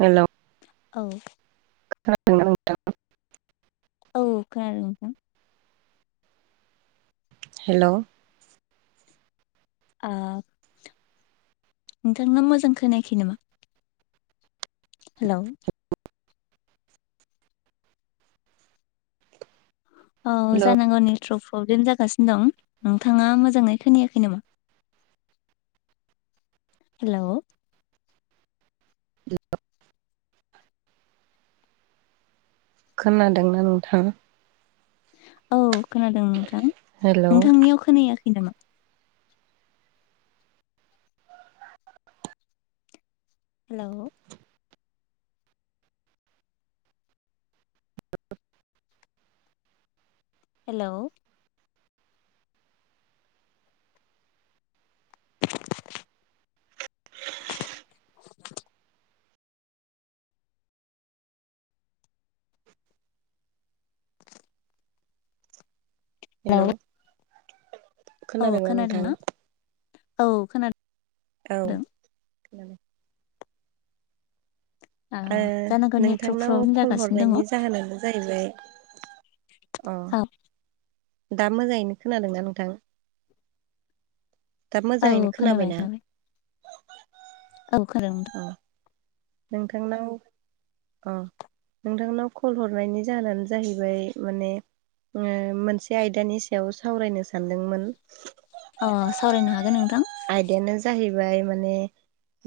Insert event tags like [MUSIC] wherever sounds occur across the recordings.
हेल' औ [UNINTELLIGIBLE] औ खोनादों नोंथां हेल' ओ नोंथाङा मोजां खोनायाखै नामा? हेलौ औ जानांगौ नेटवर्क प्रब्लेम जागासिनो दं नोंथाङा मोजाङै खोनायाखै नामा? हेलौ खोनादोंना नोंथां? औ खोनादों नोंथां हेलौ नोंथांनियाव खोनायाखै नामा? हेलौ हेलौ हेलौ औ खोनादोंना? औ खोनादों औ खोनादों ओ जानांगौ नेटवर्क नोंथांनाव प्रब्लेम कल जागासिनो दङ हरनायनि जाहोनानो जाहैबाय अ औ दा मोजाङैनो खोनादोंना नोंथां? [INAUDIBLE] दा औ मोजाङैनो खोनाबाय खोनाबायना? खोनाबाय औ खोनादों। नोंथां अ नोंथांनाव अ नोंथांनाव कल हरनायनि जाहोनानो जाहैबाय माने ओ मोनसे आयदानि सायाव सावरायनो सानदोंमोन। अ सावरायनो हागोन नोंथां। आयदायानो जाहैबाय माने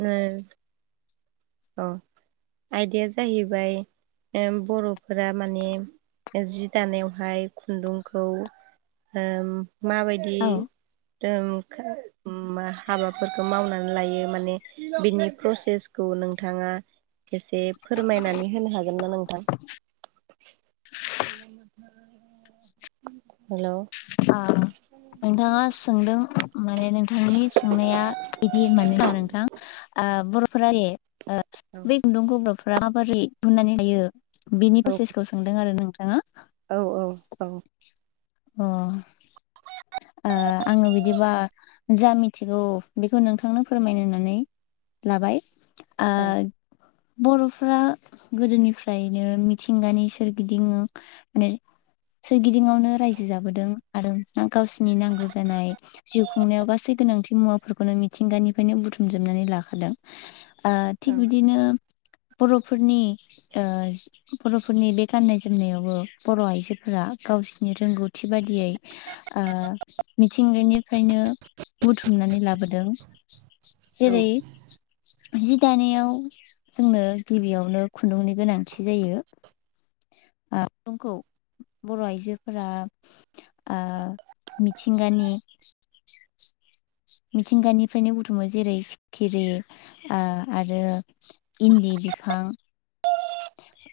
ओ अ आयदाया जाहैबाय ओ बर'फोरा माने जि दानायावहाय खुन्दुंखौ ओम औ माबायदि मा हाबाफोरखौ मावनानै लायो माने बिनि प्रसेसखौ नों नोंथाङा एसे फोरमायनानै होनो हागोन ना नोंथां? हेलौ आ नोंथाङा सोंदों माने नोंथांनि सोंनाया बिदि मान नङा नोंथां आ बर' औ [UNINTELLIGIBLE] बेनि औ प्रसेसखौ सोंदों आरो नोंथाङा। औ औ औ अ आङो बिदिबा जा मिथिगौ बेखौ नोंथांनो फोरमायनानै लाबाय आ औ बर'फ्रा गोदोनिफ्रायनो मिथिंगानि सोरगिदिं माने सोरगिदिङावनो रायजो जाबोदों आरो गावसिरनि नांगौ जानाय जिउ खुंनायाव गासै गोनांथि मुवाफोरखौनो मिथिंगानिफ्रायनो बुथुमजोबनानै लाखादों ओ औ थिग बिदिनो बर'फोरनि ओ बर'फोरनि बे गाननाय जोमनायावबो बर' आइजोफोरा गावसिनि रोंगौथि थि बादियै ओ मिथिंगानि फ्रायनो बुथुमनानै लाबोदों औ जेरै जि दानायाव जोंनो गिबियावनो खुन्दुंनि गोनांथि जायो खौ बर' आइजोफोरा ओ मिथिंगानि मिथिंगानिफ्रायनो बुथुमो जेरै सिखिरि ओ आरो इन्दि बिफां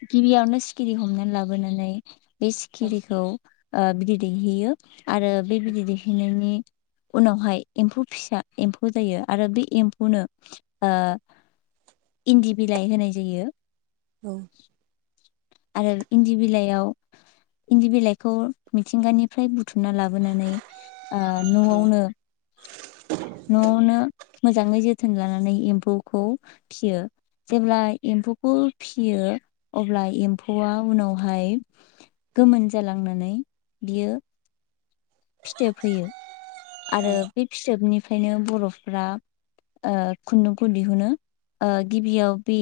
गिबियावनो सिखिरि हमनानै लाबोनानै बे औ सिखिरिखौ ओ बिदै दैहैयो आरो बे बिदै दैहोनायनि उनावहाय एम्फौ फिसा एम्फौ जायो आरो बे एम्फौनो ओ इन्दि बिलाइ होनाय जायो औ [UNINTELLIGIBLE] आरो इन्दि बिलाइयाव इन्दि बिलाइखौ मिथिंगानिफ्राय बुथुमना लाबोनानै ओ न'आवनो [UNINTELLIGIBLE] न'आवनो मोजाङै जोथोन लानानै एम्फौखौ फिसियो जेब्ला एम्फौखौ फिसियो अब्ला एम्फौ एम्फौआ उनावहाय गोमोन जालांनानै बियो फिथोब होयो आरो बे फिथोबनिफ्रायनो बर'फ्रा ओ खुन्दुंखौ दिहुनो ओ गिबियाव बे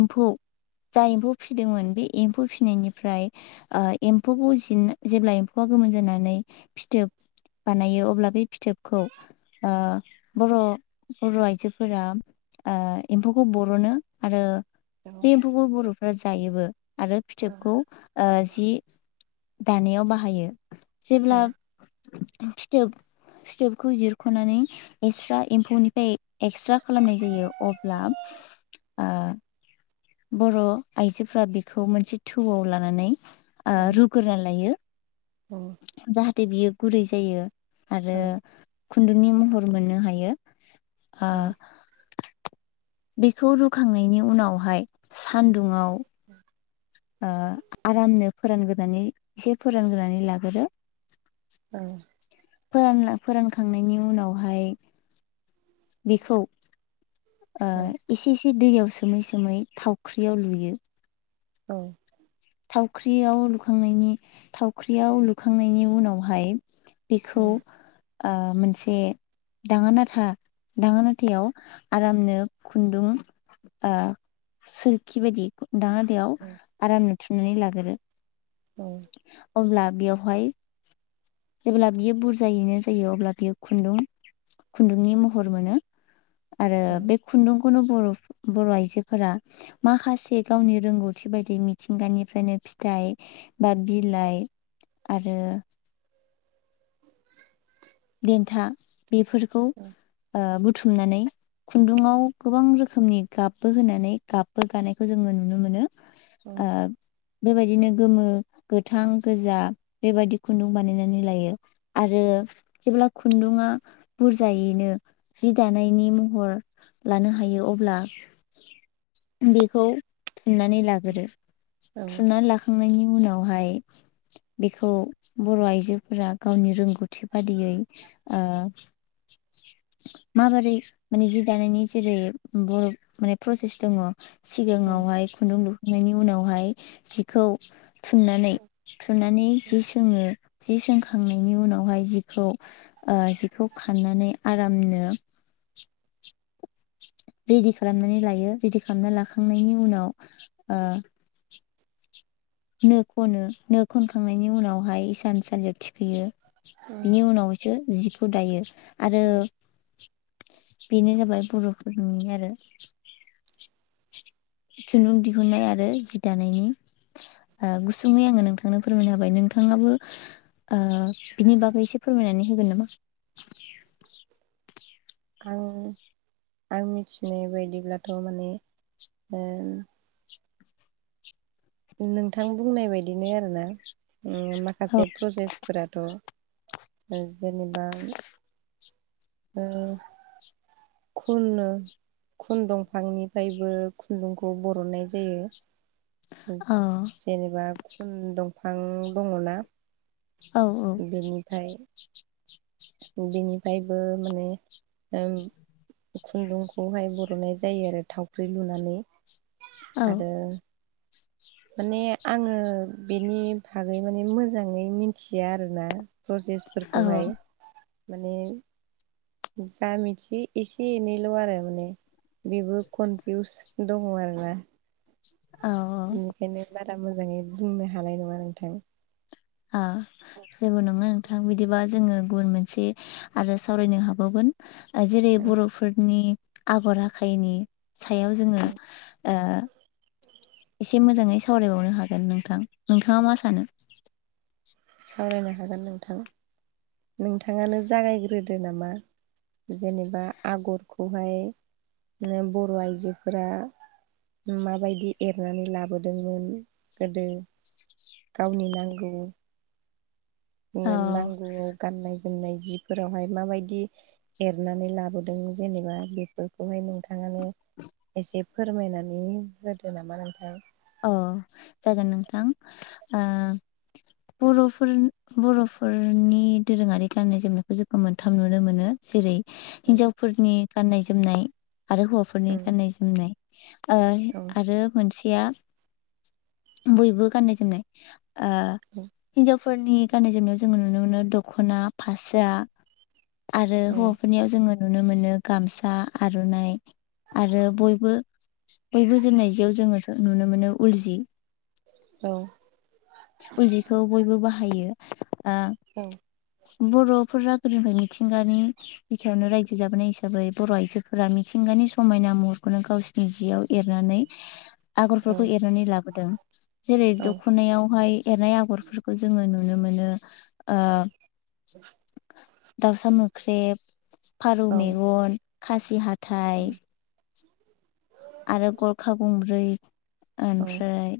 एम्फौ जा एम्फौ फिसिदोंमोन बे एम्फौ फिसिनायनिफ्राय ओ एम्फौखौ जिन जेब्ला एम्फौआ गोमोन जानानै फिथोब बानायो अब्ला बे फिथोबखौ बर' बर' आइजोफोरा ओ एम्फौखौ बर'नो आरो औ बे एम्फौखौ बर'फ्रा जायोबो आरो फिथोबखौ ओ जि दानायाव बाहायो जेब्ला फिथोब फिथोबखौ जिरख'नानै एक्स्रा एम्फौनिफ्राय एक्स्रा खालामनाय जायो अब्ला ओ बर' आइजोफ्रा बेखौ मोनसे थौआव लानानै रुग्रोना लायो अ जाहाथे बियो गुरै जायो आरो खुन्दुंनि महर मोननो हायो आ बेखौ रुखांनायनि उनावहाय सान्दुङाव [UNINTELLIGIBLE] ओ आरामनो फोरानग्रानै एसे फोरानग्रोनानै लागोरो ओ फोराना फोरान खांनायनि उनावहाय बेखौ ओ एसे एसे दैयाव सोमै सोमै थावख्रियाव लुयो औ थावख्रियाव लुखांनायनि थावख्रियाव लुखांनायनि उनावहाय बेखौ ओ मोनसे दाङा नाथा दाङा नाथायाव आरामनो खुन्दुं ओ सोरखि बायदि दाङा नाथायाव आरामनो थुमनानै लाग्रो औ अब्ला बेयावहाय जेब्ला बियो बुरजायैनो जायो अब्ला बियो खुन्दुं खुन्दुंनि महर मोनो आरो बे खुन्दुंखौनो बर' बर' आइजोफोरा माखासे गावनि रोंगौथि बादि मिथिंगानिफ्रायनो फिथाइ बा बिलाइ आरो देन्था बेफोरखौ ओ बुथुमनानै खुन्दुाव गोबां रोखोमनि गाबबो होनानै गाबबो गानायखौ जोङो नुनो मोनो ओब बेबायदिनो गोमो, गोथां, गोजा बेबायदि खुन्दुं बानायनानै लायो। आरो जेब्ला खुन्दुङआ बुरजायैनो जि दानायनि महर लानो हायो अब्ला बेखौ थुननानै लागोरो औ थुननानै लाखा खांनायनि उनावहाय बेखौ बर आइजोफोरा गावनि रोंगौथि बादियै ओ माबोरै मानि जि दानायनि जेरै बर माने प्रसेस दङ औ सिगाङावहाय खुन्दुं लुखांनायनि उनावहाय जिखौ थुननानै थुननानै जि सोङो जि सोंखांनायनि उनावहाय जि खौ ओ जिखौ खाननानै आरामनो रिडि खालामनानै लायो रिडि खालामना लाखांनायनि उनाव ओ नो खनो नो खनखांनायनि उनावहाय इसानसालियाव थिखोयो बिनि उनाव सो जिखौ दायो आरो बेनो जाबाय बर'फोरनि आरो खुन्दुं दिहुननाय आरो जि दानायनि ओ गुसुङै आङो नोंथांनो फोरमायना होबाय नोंथाङाबो ओ बिनि बागै एसे फोरमायनानै होगोन नामा? आं आं मिथिनाय बायदिब्लाथ' माने ओ नोंथां बुंनाय बायदिनो आरोना उम औ माखासे प्रसेस्ट फोराथ' ओ जेनेबा ओ खुननो खुन दंफांनिफ्रायबो खुन्दुंखौ बरननाय जायो। [UNINTELLIGIBLE] औ जेनेबा खुन दंफां दङना? औ औ बेनिफाय बेनिफायबो माने ओ खुन्दुंखौहाय बरनाय जायो आरो थावख्रि लुनानै औ आरो माने आङो बेनि फागै माने मोजाङै मिथिया आरोना औ प्रसेसफोरखौहाय माने जा मिथियो एसे एनैल' आरो माने बेबो कनफिउस दङ आरोना औ औ बेखायनो बारा मोजाङै बुंनो हानाय नङा नोंथां। ओ जेबो नङा नोंथां बिदिबा जोङो गुबुन मोनसे आरो सावरायनो हाबावगोन। जेरै बर'फोरनि आगर आखाइनि सायाव जोङो ओ एसे मोजाङै सावरायबावनो हागोन नोंथां नोंथाङा मा सानो सावरायनो हागोन नोंथां नोंथाङानो जागायग्रोदो नामा। जेनेबा आगरखौहाय नो बर' आइजोफोरा माबायदि एरनानै लाबोदोंमोन गोदो गावनि नांगौ। ज औ नांगौआव गाननाय जोमनाय। एरनानै। एसे फोरमायनानै होदो नामा नोंथां। औ जागोन नोंथां ओ बर'फोर। बर'फोरनि दोरोङारि गाननाय जोमनायखौ जोंखौ मोनथाम नुनो मोनो जेरै। उम हिन्जावफोरनि गाननाय जोमनाय आरो हौवाफोरनि उम गाननाय जोमनाय। ओ औ आरो मोनसेया। बयबो गाननाय जोमनाय ओ उम हिनजाव। फोरनि गाननाय जोमनायाव जोङो नुनो मोनो दख'ना फास्रा। आरो औ हौवाफोरनियाव जोङो। नुनो मोनो गामसा आर'नाइ आरो बयबो। बयबो जोमनाय जियाव जोङो नुनो मोनो उल जि। औ। उल जिखौ बयबो बाहायो। औ बर'फोरा गोदोनिफ्राय मिथिंगानि। बिखायावनो रायजो जाबोनाय हिसाबै बर' आइजोफोरा मिथिंगानि समायना महरखौनो गावसिनि जियाव एरनानै। [INAUDIBLE] आगरफोरखौ एरनानै लाबोदों जेरै औ दख'नायाव। आमहाय एरनाय आगरफोरखौ जोङो नुनो मोनो ओ। दाउसा मोख्रेब फारौ औ मेगन खासि हाथाइ। आरो गरखा गंब्रै औ ओमफ्राय।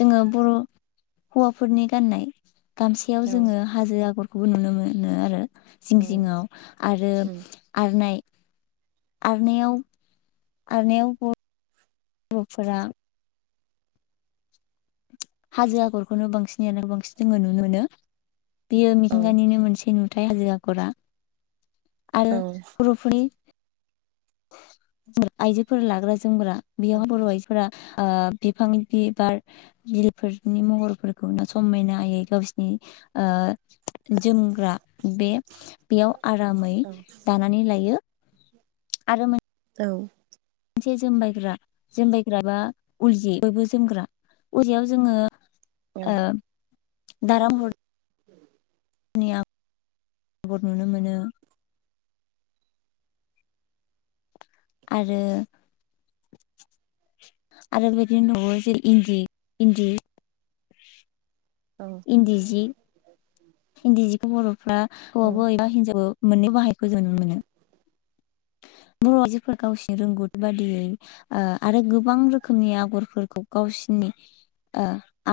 जोङो बर' हौवाफोरनि गाननाय गामसयाव जोङो। हाजो आगरखौबो नुनो मोनो आरो जिं औ जिंआव आरो उम आरनायइ। आरनायाव आरनायाव। बर'फोरा। हाजो आगरखौनो बांसिनयानो बांसिन जोङो नुनो मोनो बेयो औ मिथिंगानिनो मोनसे नु। हाजो आगरा औ आरो बर'फोरनि। आइजोफोर लाग्रा जोमग्रा बेयावहाय बर' आइजोफोरा। ओ बिफांनि बिबार। बिलफोरनि महरफोरखौ ना समायना आयै गावसिनि ओ। जोमग्रा बे बेयाव आरामै औ दानानै लायो। आरो मोन। औ। मोनसे जोमबायग्रा जोमबायग्र बा उल जि बयबो जोमग्रा। अलजियाव जोङो ओ दाराम हर। नि आबद नुनो मोनो। आरो। आरो बेदिनो न' जै इन्दि इन्दि। इनदि जि। हिन्दि जिखौ बर'फ्रा हौवाबो एबा हिन्जाव मोनननो बाहायखौ जुनो मोनो। बर' जफोर गावसिनि रोंगौथि बादियै आरो गोबां रोखोमनि आगरफोरखौ गावसिनि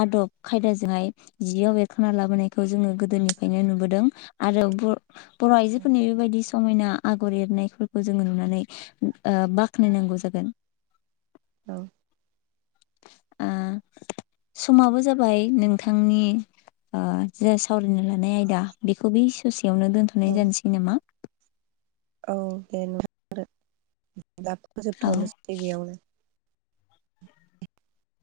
आदब खायदाजोंहाय जियाव बेरखांा लाबोनायखौ जोङो गोदोनिफ्रायनो नुबोदों आरो बर' आइजोफोरनि बेबायदि समायना आगर एरनायखौ खौ जोङो नुनानै बाख्नायनांगौ जागोन औ ओ [INAUDIBLE] समाबो जाबाय नोंथांनि ओ जा सावरायनो लानाय आयदा बेखौ बे ससेयावनो दोनथ'नाय औ जानोसै नामा? औ दे न आरो दा औ फोजोबथ'नोसैै बेयावनो। [INAUDIBLE]